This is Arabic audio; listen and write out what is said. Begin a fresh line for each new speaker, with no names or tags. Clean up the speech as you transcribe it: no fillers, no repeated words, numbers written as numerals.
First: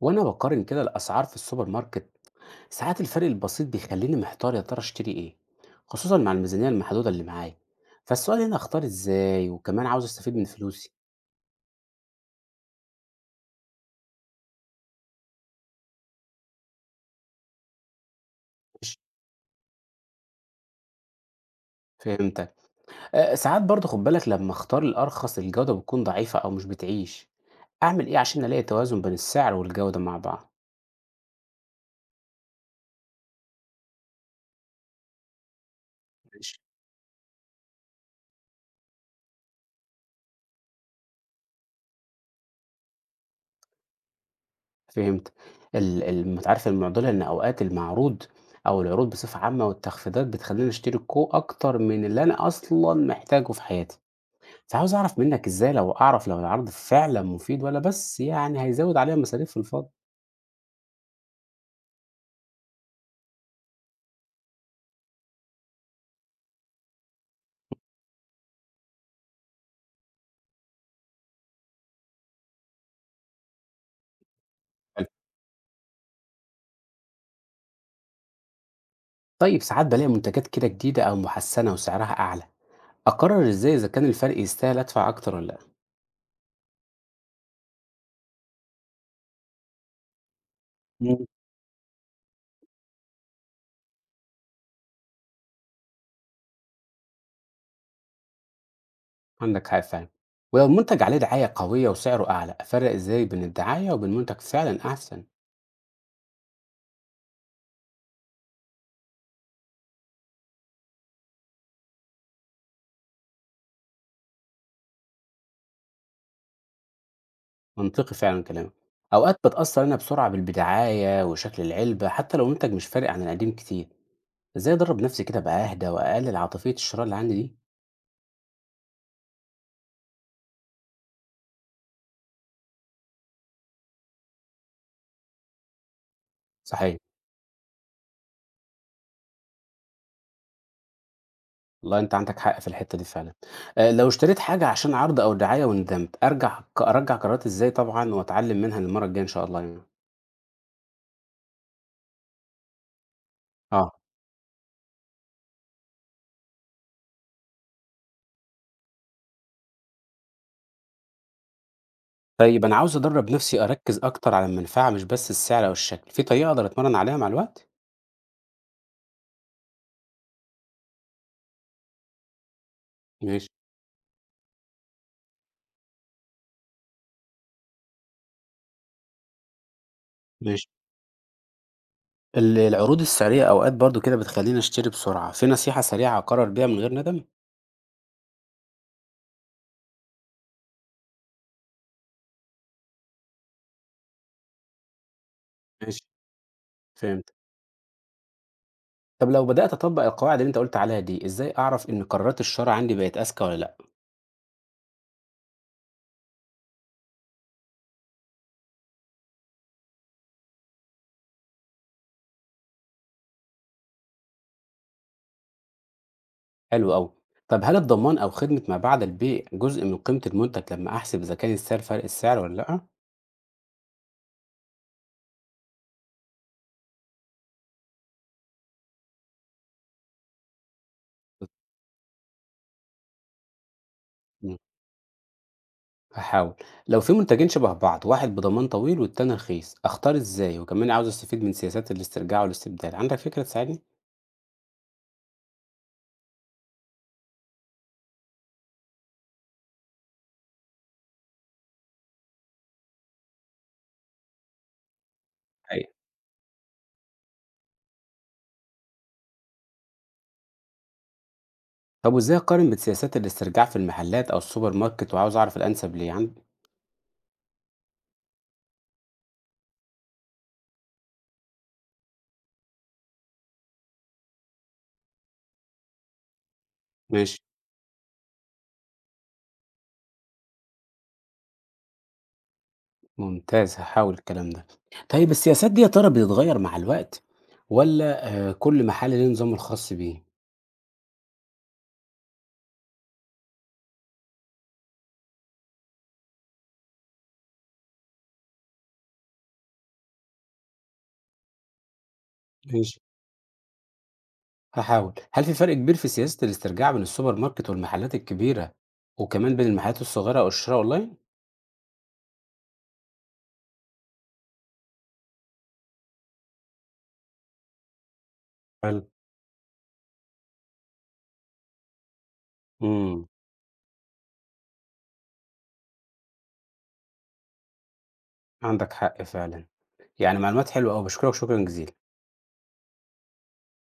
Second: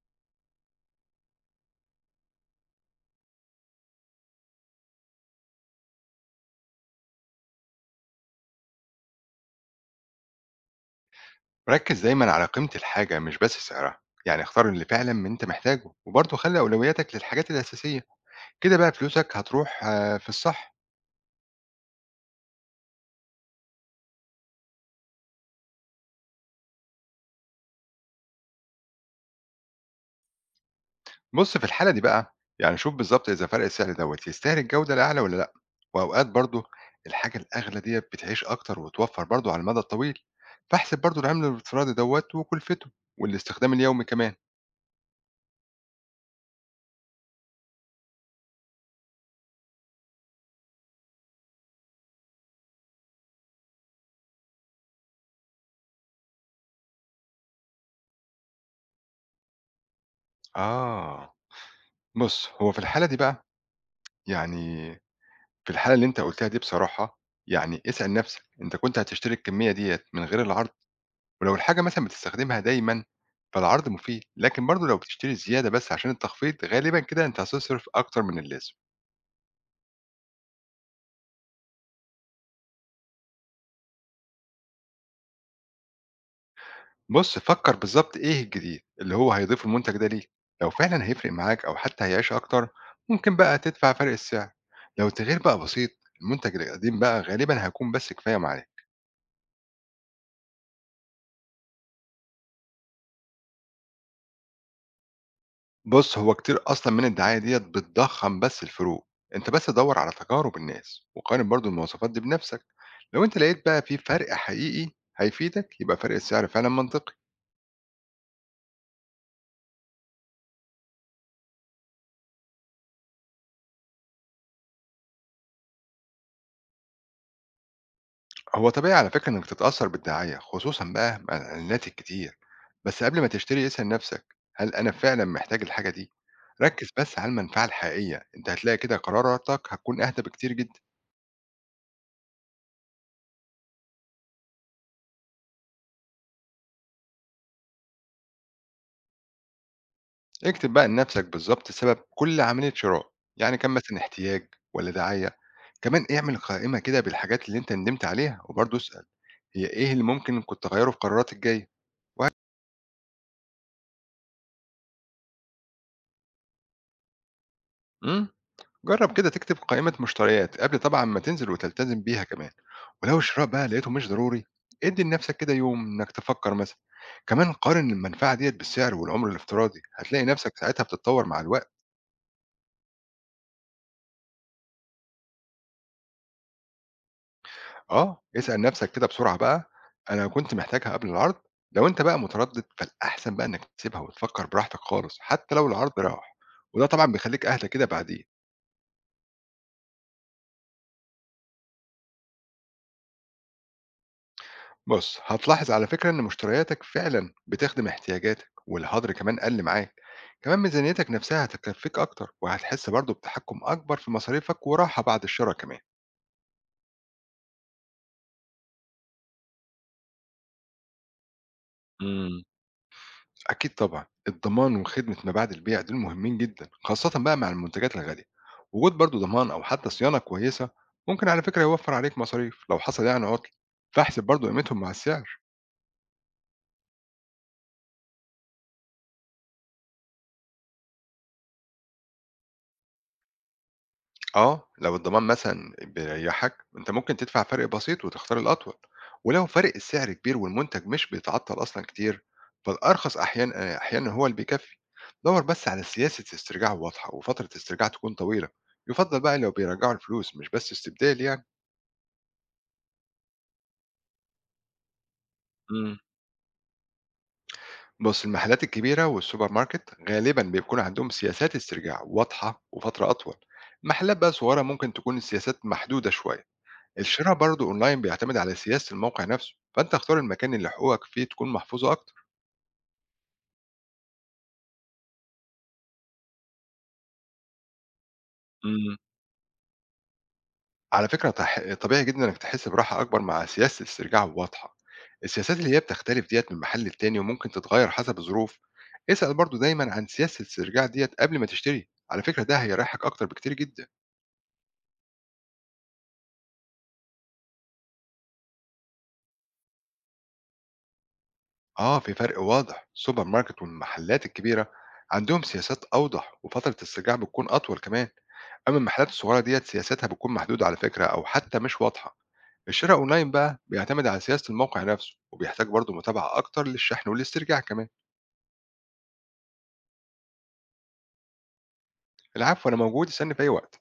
وانا بقارن كده الاسعار في السوبر ماركت. ساعات الفرق البسيط بيخليني محتار، يا ترى اشتري ايه، خصوصا مع الميزانية المحدودة اللي معايا. فالسؤال هنا، اختار ازاي وكمان عاوز استفيد من فلوسي؟
ركّز دايمًا على قيمة الحاجة مش بس سعرها، يعني اختار اللي فعلًا من أنت محتاجه، وبرضه خلّي أولوياتك للحاجات الأساسية، كده بقى
مش
فلوسك هتروح في الصح.
فهمتك. أه، ساعات برضه خد بالك، لما اختار الارخص الجودة بتكون ضعيفة او مش بتعيش. اعمل ايه عشان الاقي توازن بين السعر والجودة مع بعض؟
بُص في الحالة دي بقى، يعني شوف بالضبط إذا فرق السعر دوّة يستاهل الجودة الأعلى والّا لأ، وأوقات
ماشي.
برضه الحاجة الأغلى ديّة بتعيش أكتر وتوفّر برضه على المدى الطويل، فاحسب برضه العمْل الافتراضي دوّة وكلفته والاستخدام اليومي كمان.
فهمت. أنت عارف المعضلة ان اوقات المعروض او العروض بصفة عامة والتخفيضات بتخليني اشتري كو اكتر من اللي انا اصلا محتاجه في حياتي. بس عاوز أعرف منّك إزاي لو أعرف لو العرض فعلًا مفيد والّا بس يعني هيزوّد عليَّ المصاريف في الفاضي؟
آه. بُص، هو يعني في الحالة اللي أنت قُلتها دي بصراحة، يعني اسأل نَفْسك أنت كنت هتشتري الكمية ديّة من غير العرض؟ ولو الحاجة مثلًا بتستخدمها دايمًا، فالعرض مفيد، لكن برضه لو
حلو.
بتشتري زيادة بس عشان التخفيض، غالبًا كده أنت هتصرف أكتر من اللازم.
طيب، ساعات بالاقي منتجات كده جديدة أو محسّنة وسعرها أعلى، أقرر إزاي إذا كان الفرق يستاهل أدفع أكتر والّا لأ؟
بُص، فكّر بالضبط إيه الجديد اللي هو هيضيفه المنتج ده ليك، لو فعلًا
إمم،
هيفرق معاك أو حتى هيعيش أكتر، ممكن بقى تدفع فرق السعر، لو التغيير بقى بسيط، المنتج القديم بقى غالبًا هيكون بس كفاية معاك.
عندك حق فعلًا. ولو المنتج عليه دعاية قوية وسعره أعلى، أفرّق إزاي بين الدعاية وبين منتج فعلًا أحسن؟
بص، هو كتير اصلا من الدعايه ديت بتضخم بس الفروق. انت بس دور على تجارب الناس وقارن برضو المواصفات دي بنفسك، لو انت لقيت بقى في فرق حقيقي هيفيدك يبقى فرق السعر فعلا منطقي.
منطقي فعلًا كلامك. أوقات باتأثّر أنا بسرعة بالدعاية وشكل العلبة حتى لو المنتج مش فارق عن القديم كتير، إزاي أدرّب نفْسي كده أبقى أهدى وأقلل عاطفية الشراء اللي عندي دي؟
هو طبيعي على فكره انك تتاثر بالدعايه خصوصا بقى مع الاعلانات الكتير، بس قبل ما تشتري اسال نفسك: هل انا فعلا محتاج الحاجه دي؟ ركز
صحيح.
بس على المنفعه الحقيقيه، انت هتلاقي كده قراراتك هتكون اهدى بكتير جدا.
والله أنت عندك حق في الحتة دي فعلًا. لو اشتريت حاجة عشان عرض أو دعاية وندمت، أرجع أرجّع قراراتي إزاي طبعًا وأتعلّم منها للمرّة الجاية إن شاء الله يعني؟
اكتب بقى لنفسك بالظبط سبب كل عملية شراء، يعني كان
آه.
مثلا احتياج ولا دعاية. كمان اعمل قائمة كده بالحاجات اللي انت ندمت عليها وبرضه اسأل: هي ايه اللي ممكن كنت تغيره في قراراتك الجاية؟
طيب، أنا عاوز أدرّب نَفْسي أركّز أكتر على المنفعة مش بس السعر أو الشكل، في طريقة أقدر أتمرّن عليها مع الوقت؟
امم جرب كده تكتب قائمة مشتريات قبل طبعا ما تنزل وتلتزم بيها كمان. ولو الشراء
ماشي.
بقى لقيته مش ضروري، ادي لنفسك كده يوم انك تفكر مثلا. كمان قارن المنفعة ديت بالسعر والعمر الافتراضي، هتلاقي نفسك
ماشي.
ساعتها بتتطور مع الوقت.
العروض السعرية أوقات برضه كده بتخلّيني أشتري بسرعة، في نصيحة سريعة أقرّر بيها من غير ندم؟
آه، اسأل نفْسك كده بسرعة بقى: أنا كنت محتاجها قبل العرض؟ لو أنت بقى متردد فالأحسن بقى إنك تسيبها وتفكّر براحتك خالص حتى لو العرض
ماشي.
راح، وده طبعًا
فهمت.
بيخلّيك أهدى كده بعدين.
طب لو بدأت أطبّق القواعد اللي أنت قُلت عليها دي، إزاي أعرف إن قرارات الشرا عندي بقت أذكى والّا لأ؟
بُص، هتلاحظ على فكرة إن مشترياتك فعلًا بتخدم احتياجاتك والهدر كمان قَل معاك، كمان ميزانيتك نفْسها هتكفّيك أكتر وهتحس برضه بتحكُّم أكبر في مصاريفك وراحة بعد الشرا كمان.
حلو أوي. طب هل الضمان أو خدمة ما بعد البيع جزء من قيمة المنتج لما أحسب إذا كان فرق السعر
إمم.
ولا لأ؟
أكيد طبعًا، الضمان وخدمة ما بعد البيع دول مهمين جدًا، خاصةً بقى مع المنتجات الغالية. وجود برضه ضمان أو حتى صيانة كويسة ممكن على فكرة يوفّر عليك مصاريف لو حصل يعني عطل، فاحسب برضه
إمم.
قيمتهم مع السعر.
هاحاول. لو في منتجين شبه بعض، واحد بضمان طويل والتاني رخيص، أختار إزاي؟ وكمان عاوز أستفيد من سياسات الاسترجاع والاستبدال، عندك فكرة تساعدني؟
آه، لو الضمان مثلًا بيريحك، أنت ممكن تدفع فرق بسيط وتختار الأطول، ولو فرق السعر كبير والمنتج مش بيتعطل أصلًا كتير، فالأرخص أحيانًا هو اللي بيكفّي. دَوّر بس على
حقيقة.
سياسة استرجاع واضحة وفترة استرجاع تكون طويلة، يُفضّل بقى لو بيرجّعوا الفلوس مش بس استبدال يعني.
طب وإزاي أقارن بسياسات الاسترجاع في المحلات أو السوبر ماركت وعاوز أعرف
إمم.
الأنسب ليه؟
بص، المحلات الكبيرة والسوبر ماركت غالبا بيكون عندهم سياسات استرجاع واضحة وفترة أطول. المحلات بقى صغيرة ممكن تكون السياسات محدودة شوية. الشراء
ماشي.
برضو أونلاين بيعتمد على سياسة الموقع نفسه، فأنت اختار المكان اللي حقوقك فيه تكون محفوظة أكتر.
ممتاز، هاحاول الكلام ده. طيب السياسات دي يا ترى بتتغير مع الوقت، والّا كل
مم.
محل ليه نظامه الخاص بيه؟
على فكرة طبيعي جدا إنك تحس براحة أكبر مع سياسة استرجاع واضحة. السياسات اللي هي بتختلف ديت من محل للتاني وممكن تتغير حسب الظروف. اسأل برضو دايما عن سياسة الاسترجاع ديت قبل ما تشتري، على فكرة ده
ماشي.
هيريحك أكتر بكتير جدا.
هاحاول. هل في فرق كبير في سياسة الاسترجاع بين السوبر ماركت والمحلات الكبيرة، وكمان بين المحلات الصغيرة أو الشراء أونلاين؟
آه، في فرق واضح. السوبر ماركت والمحلات الكبيرة عندهم سياسات أوضح وفترة السجاع بتكون أطول كمان. أما
حلو.
المحلات الصغيرة ديت سياستها بتكون محدودة على فكرة أو حتى مش واضحة. الشراء
إمم،
أونلاين بقى بيعتمد على سياسة الموقع نفسه وبيحتاج برضه متابعة أكتر للشحن والاسترجاع كمان.
عندك حق فعلًا. يعني معلومات حلوة أوي، باشكرك شكرًا جزيلًا.
العفو، أنا موجود، استنى في أي وقت.